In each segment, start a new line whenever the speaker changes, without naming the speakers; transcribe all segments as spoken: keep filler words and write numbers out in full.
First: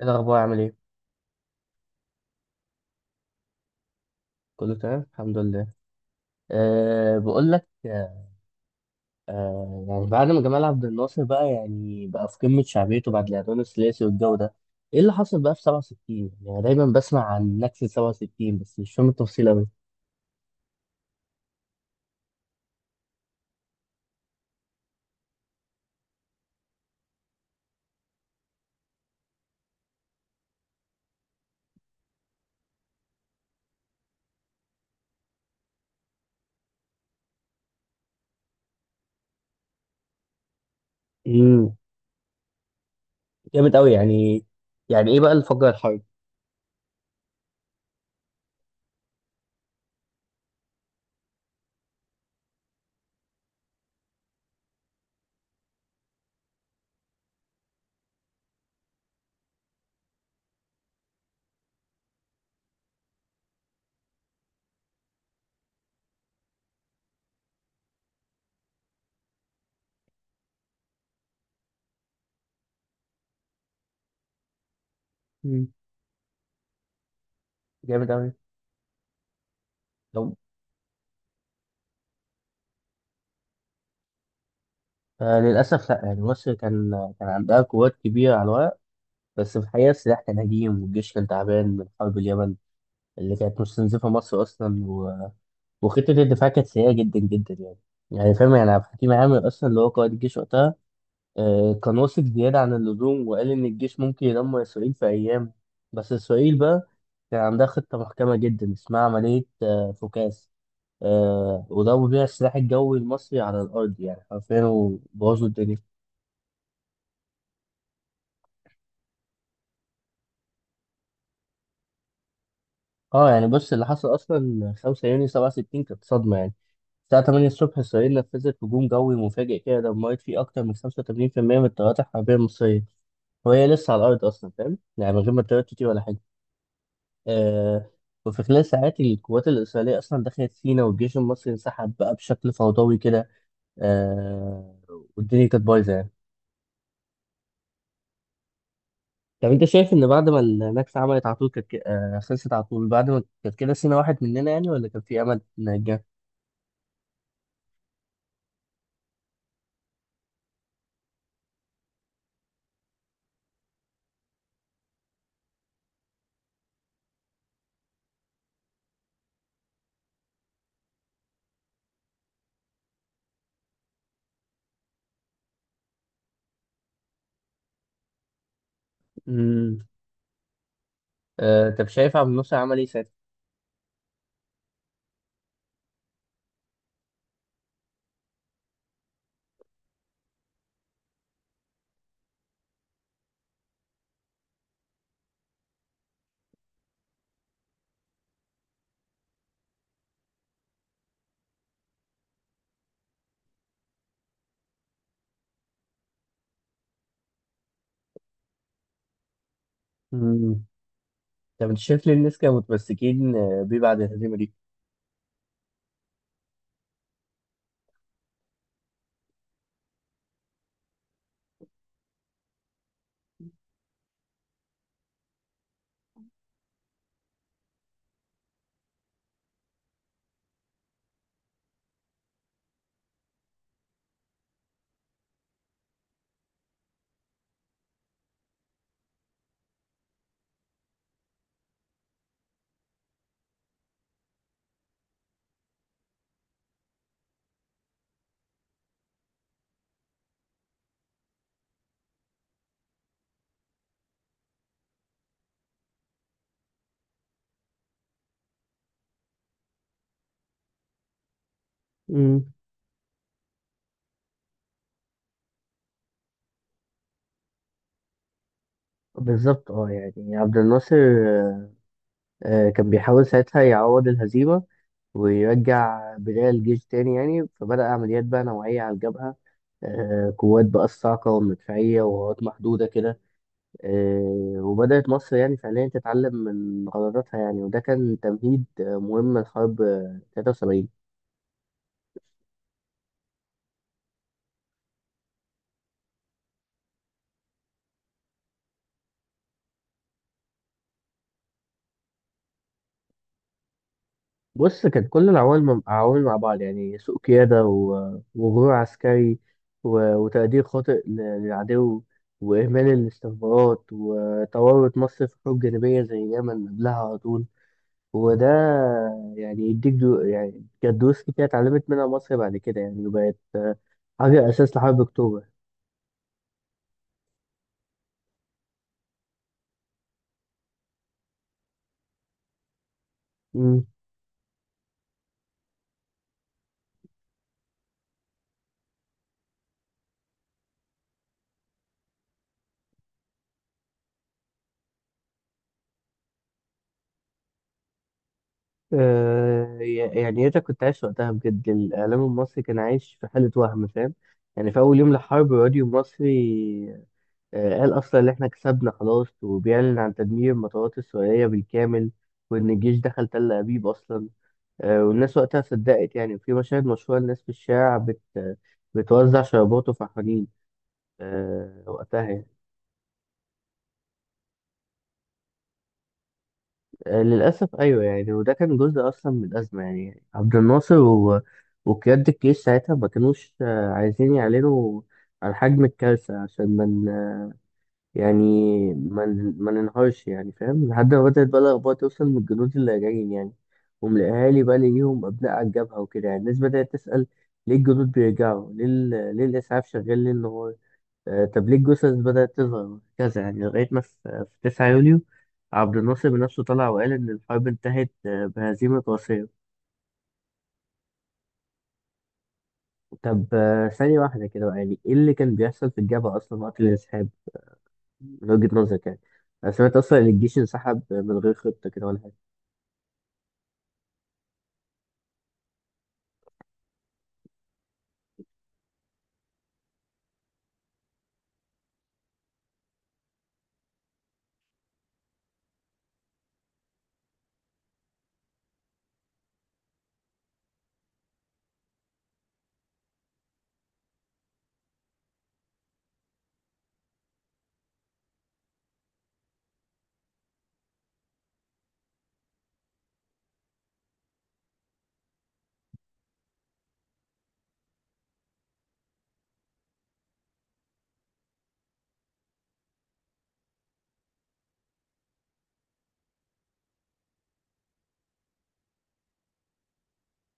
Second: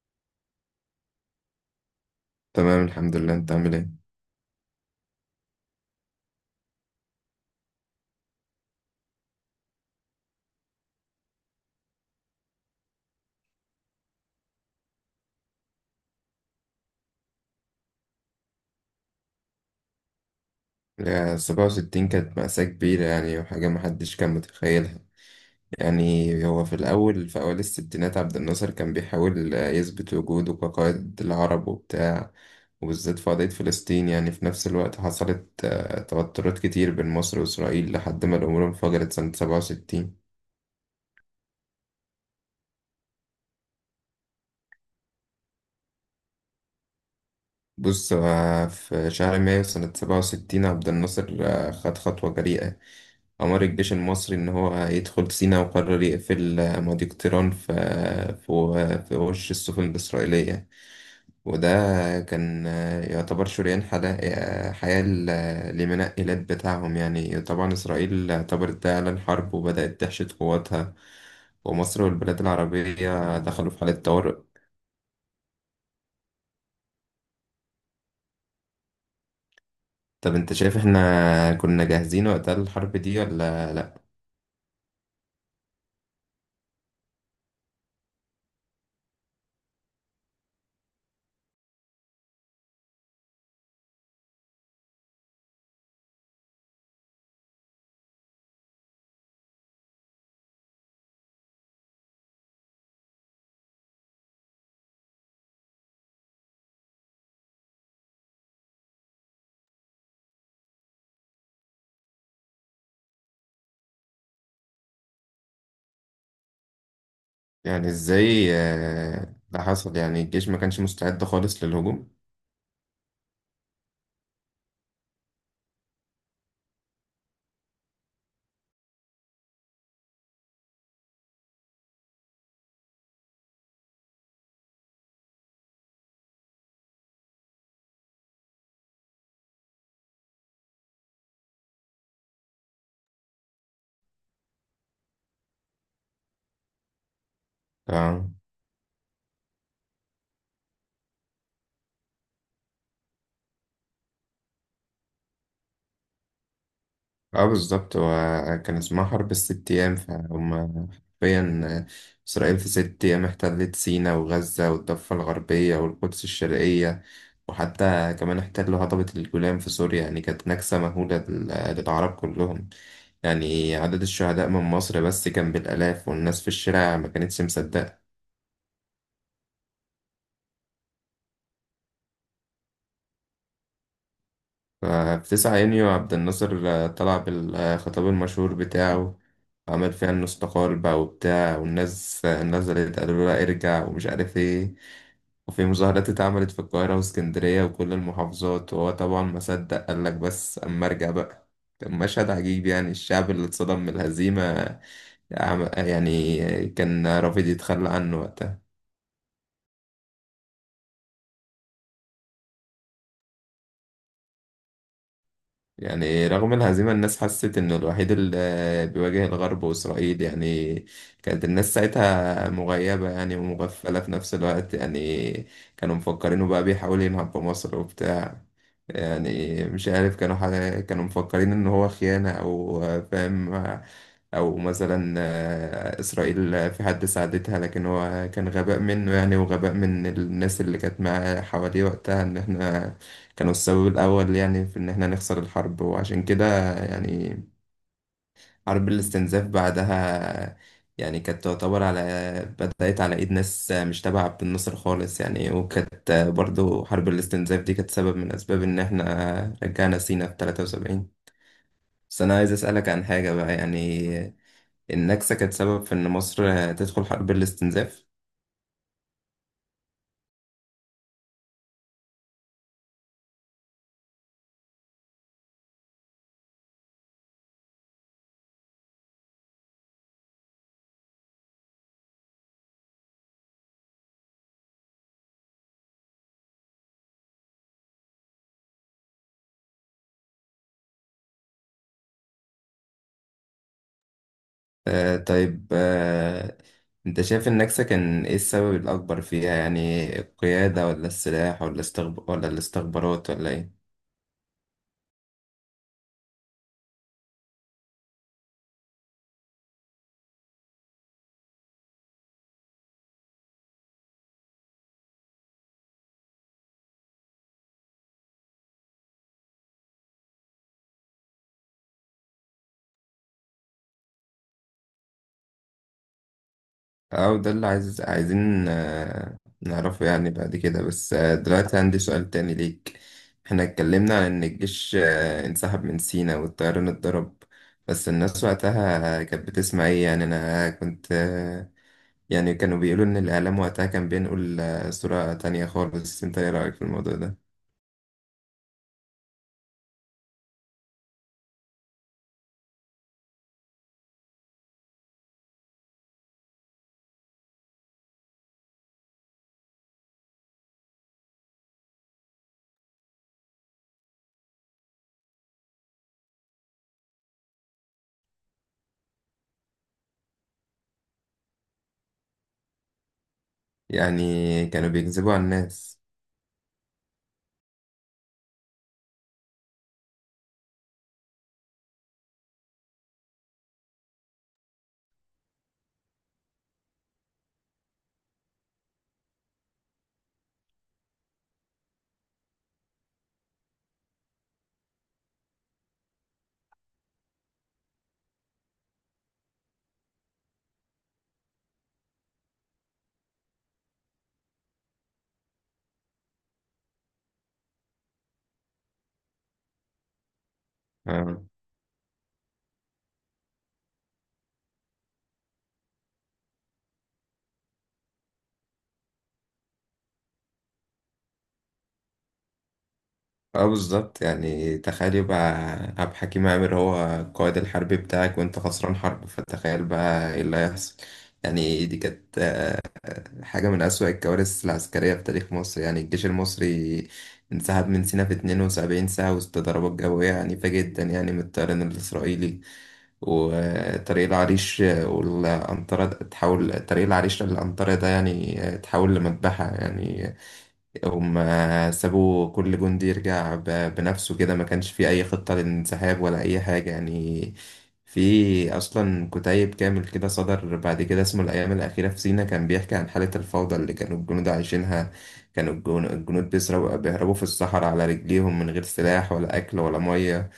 إيه الأخبار عامل إيه؟
تمام، الحمد لله. انت عامل ايه؟
كله تمام؟ الحمد لله. أه بقول لك. أه يعني بعد ما جمال عبد الناصر بقى يعني بقى في قمة شعبيته بعد الإعدام الثلاثي والجو ده، إيه اللي حصل بقى في سبعة وستين؟ يعني أنا دايما بسمع عن نكسة سبعة وستين بس مش فاهم التفصيل أوي.
لا، سبعة وستين كانت مأساة كبيرة، يعني وحاجة محدش كان متخيلها. يعني هو في الأول في أوائل الستينات عبد الناصر كان بيحاول آه، يثبت وجوده كقائد العرب وبتاع. وبالذات في قضية فلسطين، يعني في نفس الوقت حصلت آه، توترات كتير بين مصر وإسرائيل لحد ما الأمور انفجرت سنة سبعة وستين.
امم. جامد أوي يعني. يعني إيه بقى اللي فجر الحرب؟
بص، آه، في شهر مايو سنة سبعة وستين عبد الناصر آه، خد خطوة جريئة. أمر الجيش المصري إن هو يدخل سيناء، وقرر يقفل مضيق طيران في في في وش السفن الإسرائيلية. وده كان يعتبر شريان حلا- حياة ل- لمنقلات بتاعهم. يعني طبعا إسرائيل اعتبرت ده إعلان حرب وبدأت تحشد قواتها، ومصر والبلاد العربية دخلوا في حالة طوارئ.
امم. جامد أوي. طب
طب أنت شايف إحنا كنا جاهزين وقتها للحرب دي ولا لأ؟
آه للأسف لأ، يعني مصر كان كان عندها قوات كبيرة على الورق، بس في الحقيقة السلاح كان هجيم والجيش كان تعبان من حرب اليمن اللي كانت مستنزفة مصر أصلا، وخطة الدفاع كانت سيئة جدا جدا يعني. يعني فاهم، يعني عبد الحكيم عامر أصلا اللي هو قائد الجيش وقتها آه كان واثق زيادة عن اللزوم وقال إن الجيش ممكن يدمر إسرائيل في أيام. بس إسرائيل بقى كان عندها خطة محكمة جدا اسمها عملية آه فوكاس. آه وضربوا بيها السلاح الجوي المصري على الأرض يعني حرفيا وبوظوا الدنيا.
يعني إزاي آه، ده حصل؟ يعني الجيش ما كانش مستعد خالص للهجوم؟
اه يعني بص، اللي حصل أصلا 5 يونيو سبعة وستين كانت صدمة يعني. الساعة ثمانية الصبح إسرائيل نفذت هجوم جوي مفاجئ كده، دمرت فيه أكتر من خمسة وثمانين في المية من الطيارات الحربية المصرية وهي لسه على الأرض أصلا، فاهم يعني، من غير ما ترتتي ولا حاجة. آه وفي خلال ساعات القوات الإسرائيلية أصلا دخلت سينا، والجيش المصري انسحب بقى بشكل فوضوي كده. آه والدنيا كانت بايظة يعني.
آه.
طب أنت شايف إن بعد ما النكسة عملت على طول كانت ك- آه خلصت على طول بعد ما كانت كده سينا واحد مننا يعني، ولا كان في أمل نرجع؟
اه، بالظبط. هو كان اسمها حرب الست أيام، فهم حرفيا. إسرائيل في ست أيام احتلت سيناء وغزة والضفة الغربية والقدس الشرقية، وحتى كمان احتلوا هضبة الجولان في سوريا. يعني كانت نكسة مهولة لل- للعرب كلهم. يعني عدد الشهداء من مصر بس كان بالآلاف، والناس في الشارع ما كانتش مصدقة.
امم. آه طب شايف عبد الناصر عمل إيه ساعتها؟
في تسعة يونيو عبد الناصر آه، طلع بالخطاب المشهور بتاعه. عمل فيها انه استقال بقى وبتاع، والناس آه، نزلت قالوا له لا ارجع ومش عارف ايه. وفي مظاهرات اتعملت في القاهرة واسكندرية وكل المحافظات، وهو طبعا ما صدق، قال لك بس أما أرجع بقى. كان مشهد عجيب، يعني الشعب اللي اتصدم من الهزيمة، عم- يعني كان رافض يتخلى عنه وقتها.
امم. طب أنت شايف ليه الناس كانوا متمسكين آه، بيه بعد الهزيمة دي؟
يعني رغم الهزيمة الناس حست إنه الوحيد اللي بيواجه الغرب وإسرائيل. يعني كانت الناس ساعتها مغيبة يعني ومغفلة في نفس الوقت. يعني كانوا مفكرينه بقى بيحاول ينهب بمصر وبتاع. يعني مش عارف كانوا حاجة، كانوا مفكرين إن هو خيانة، أو فاهم، او مثلا آه، اسرائيل آه، في حد ساعدتها. لكن هو كان غباء منه، يعني وغباء من الناس اللي كانت معاه حواليه وقتها، ان احنا كانوا السبب الاول، يعني في ان احنا نخسر الحرب. وعشان كده يعني حرب الاستنزاف بعدها، يعني كانت تعتبر على، بدأت على ايد ناس مش تبع عبد الناصر خالص. يعني وكانت برضو حرب الاستنزاف دي كانت سبب من اسباب ان احنا رجعنا سينا في تلاتة وسبعين. بس انا
امم.
عايز اسألك عن حاجة بقى. يعني النكسة كانت سبب في إن مصر تدخل حرب الاستنزاف.
بالظبط، اه يعني عبد الناصر آه، كان بيحاول ساعتها يعوض الهزيمة، ويرجع بداية الجيش تاني يعني. فبدأ عمليات بقى نوعية على الجبهة، آه، قوات بقى الصاعقة والمدفعية وقوات محدودة كده. آه، وبدأت مصر يعني فعليا تتعلم من غلطاتها يعني، وده كان تمهيد آه، مهم لحرب آه، ثلاثة وسبعين.
آه، طيب. آه أنت شايف النكسة كان إيه السبب الأكبر فيها؟ يعني القيادة ولا السلاح ولا استخب... ولا الاستخبارات ولا إيه؟
بص، كانت كل العوامل مع- عوامل مع بعض يعني: سوء قيادة، و- وغرور عسكري، و- وتقدير خاطئ ل- للعدو، وإهمال الاستخبارات، وتورط مصر في حروب جانبية زي اليمن قبلها على طول. وده يعني يديك دو يعني كانت دروس كتير اتعلمت منها مصر بعد كده يعني، وبقت حاجة أساس لحرب أكتوبر.
أو ده اللي عايز عايزين آه نعرفه يعني بعد كده. بس آه دلوقتي عندي سؤال تاني ليك. إحنا
مم.
اتكلمنا عن إن الجيش آه انسحب من سينا والطيران اتضرب. بس الناس وقتها كانت بتسمع إيه؟ يعني أنا كنت، يعني كانوا بيقولوا إن الإعلام وقتها كان بينقل آه، صورة تانية خالص. أنت إيه رأيك في الموضوع ده؟
آه ي- يعني أنت كنت عايش وقتها، بجد الإعلام المصري كان عايش في حالة وهم، فاهم يعني. في أول يوم للحرب الراديو المصري آه، قال أصلا إن إحنا كسبنا خلاص، وبيعلن عن تدمير المطارات السورية بالكامل، وإن الجيش دخل تل أبيب أصلا. آه، والناس وقتها صدقت يعني، وفي مشاهد مشهورة الناس في الشارع بت بتوزع شرابات وفرحانين آه، وقتها يعني.
يعني كانوا بيكذبوا على الناس.
آه، للأسف أيوه يعني، وده كان جزء أصلا من الأزمة يعني. عبد الناصر و... وقيادة الجيش ساعتها ما كانوش آه، عايزين يعلنوا عن حجم الكارثة عشان ما يعني ما ن- ما ننهارش يعني، فاهم، لحد ما بدأت بقى الأخبار توصل من الجنود اللي راجعين يعني، وملاقيهالي بقى ليهم أبناء على الجبهة وكده. يعني الناس بدأت تسأل ليه الجنود بيرجعوا، ليه ال- ليه الإسعاف شغال ليل نهار، آه طب ليه الجثث بدأت تظهر كذا يعني، لغاية ما في في 9 يوليو عبد الناصر بنفسه طلع وقال إن الحرب انتهت آه، بهزيمة قاسية.
آه.
طب آه، ثانية واحدة كده بقى، يعني إيه اللي كان بيحصل في الجبهة أصلا وقت الانسحاب، من وجهة نظرك يعني؟ أنا سمعت أصلا إن الجيش انسحب من غير خطة كده ولا حاجة،
اه، بالظبط. يعني تخيل يبقى عبد الحكيم عامر هو القائد الحربي بتاعك، وانت خسران حرب، فتخيل بقى ايه اللي هيحصل. يعني دي كانت آه، حاجة من أسوأ الكوارث العسكرية في تاريخ مصر. يعني الجيش المصري انسحب من سيناء في اتنين وسبعين ساعة وسط ضربات جوية عنيفة جدا، يعني من الطيران الإسرائيلي. وطريق العريش والأنطرة، تحول طريق العريش للأنطرة ده، يعني تحول لمذبحة. يعني هم سابوا كل جندي يرجع ب- بنفسه كده، ما كانش في أي خطة للانسحاب ولا أي حاجة. يعني في أصلا كتيب كامل كده صدر بعد كده اسمه الأيام الأخيرة في سينا، كان بيحكي عن حالة الفوضى اللي كانوا الجنود عايشينها. كانوا الجن- الجنود بيسرقوا بيهربوا في الصحراء على رجليهم من غير سلاح ولا أكل ولا مية.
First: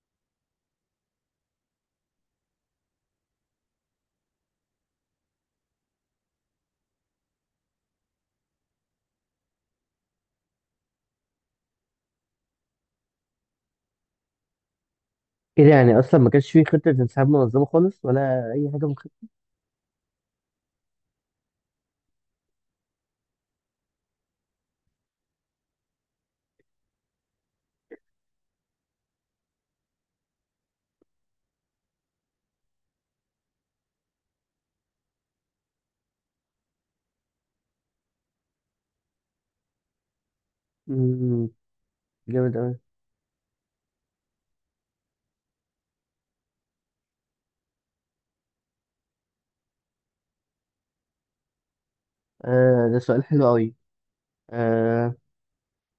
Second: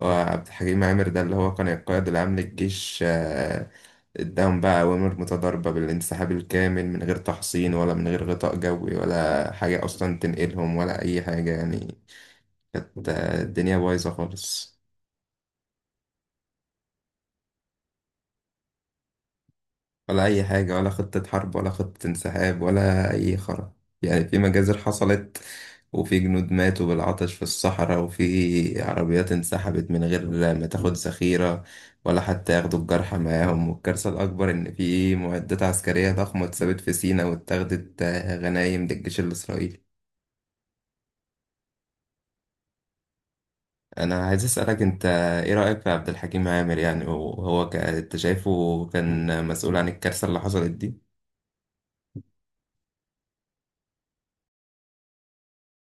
وعبد الحكيم عامر ده اللي هو كان القائد العام للجيش، آه، قدام بقى أوامر متضاربة بالانسحاب الكامل من غير تحصين ولا من غير غطاء جوي ولا حاجة أصلا تنقلهم ولا أي حاجة. يعني كانت آه، الدنيا بايظة خالص.
كده يعني اصلا ما كانش فيه خطه انسحاب منظمه خالص ولا اي حاجه من خطه.
ولا أي حاجة، ولا خطة حرب ولا خطة انسحاب ولا أي خرا. يعني في مجازر حصلت، وفي جنود ماتوا بالعطش في الصحراء، وفي عربيات انسحبت من غير ما تاخد ذخيرة، ولا حتى ياخدوا الجرحى معاهم. والكارثة الأكبر إن في معدات عسكرية ضخمة اتثبت في سيناء واتاخدت آه، غنايم للجيش الإسرائيلي.
مم. جامد قوي.
أنا عايز أسألك أنت، إيه رأيك في عبد الحكيم عامر؟ يعني وهو ك- أنت شايفه كان مسؤول عن الكارثة اللي حصلت دي؟
آه ده سؤال حلو قوي. آه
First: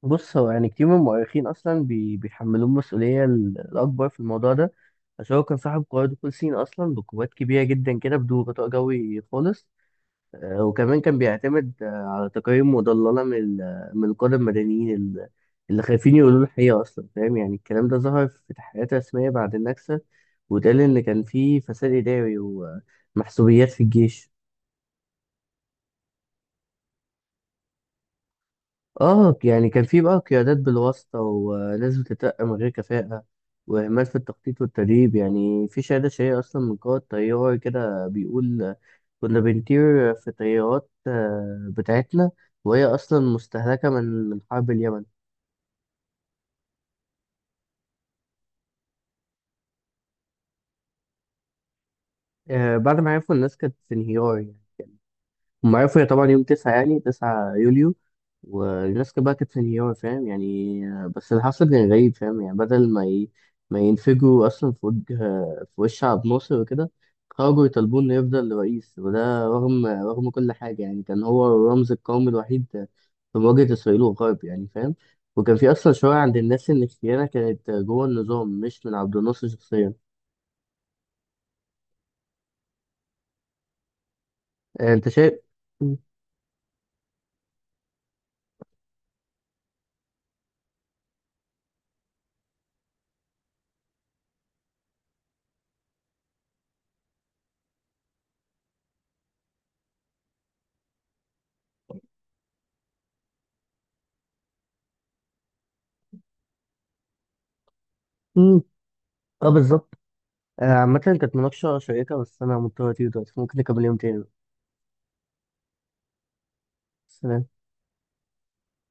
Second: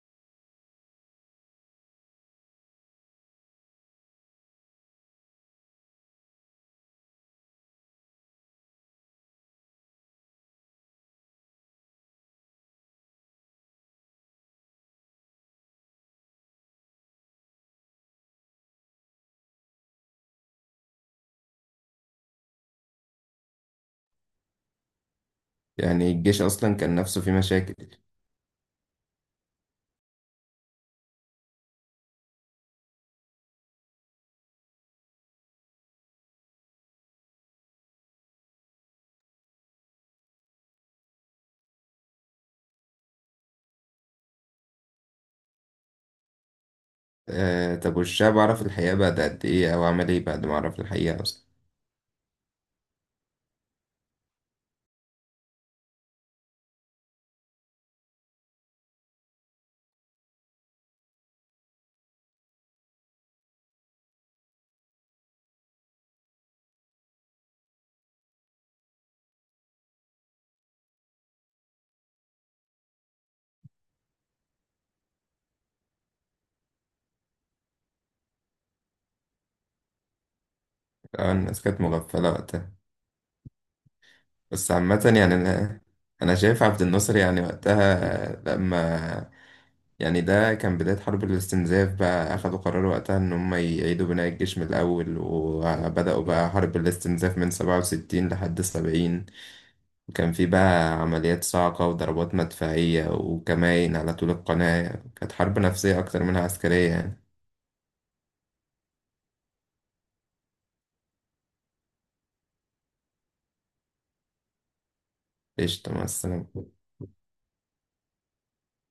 بص، هو يعني كتير من المؤرخين اصلا بي بيحملوه المسؤوليه ال- الاكبر في الموضوع ده، عشان هو كان صاحب قوات دخول سين اصلا بقوات كبيره جدا كده بدون غطاء جوي خالص. آه، وكمان كان بيعتمد آه، على تقارير مضللة من ال- من القادة المدنيين ال- اللي خايفين يقولوا الحقيقة أصلا، فاهم يعني. الكلام ده ظهر في تحقيقات رسمية بعد النكسة، واتقال إن كان في فساد إداري ومحسوبيات في الجيش.
يعني الجيش أصلا كان نفسه فيه مشاكل.
اه يعني كان في بقى قيادات بالواسطة وناس بتترقى من غير كفاءة، وإهمال في التخطيط والتدريب يعني. في شهادة شهية أصلا من قائد طيار كده بيقول كنا بنطير في الطيارات آه، بتاعتنا وهي أصلا مستهلكة من من حرب اليمن.
آه، طب والشعب عرف الحقيقة بعد قد إيه، أو عمل إيه بعد ما عرف الحقيقة أصلا؟
آه، بعد ما عرفوا الناس كانت في انهيار يعني. هم عرفوا هي طبعا يوم تسعة يعني تسعة يوليو، والناس كانت بقى كانت في نيويورك فاهم يعني. بس اللي حصل كان غريب، فاهم يعني، بدل ما ي... ما ينفجروا أصلا في وجه في وش عبد الناصر وكده، خرجوا يطالبوا إنه يفضل رئيس. وده رغم رغم كل حاجة، يعني كان هو الرمز القومي الوحيد في مواجهة إسرائيل والغرب يعني، فاهم. وكان في أصلا شوية عند الناس إن الخيانة كانت جوه النظام مش من عبد الناصر شخصيا.
آه، الناس كانت مغفلة وقتها. بس
آه، أنت
عامة
شايف؟
يعني أنا أنا شايف عبد الناصر يعني وقتها، آه، لما يعني ده كان بداية حرب الاستنزاف. بقى أخدوا قرار وقتها إن هم يعيدوا بناء الجيش من الأول، وبدأوا بقى حرب الاستنزاف من سبعة وستين لحد سبعين. وكان في بقى عمليات صاعقة وضربات مدفعية وكمائن على طول القناة. كانت حرب نفسية أكتر منها عسكرية. يعني
مم. اه بالظبط. آه، عامة كانت مناقشة شيقة، بس أنا مضطر أطير دلوقتي، ممكن نكمل يوم تاني بقى.
قشطة، مع السلامة.
سلام.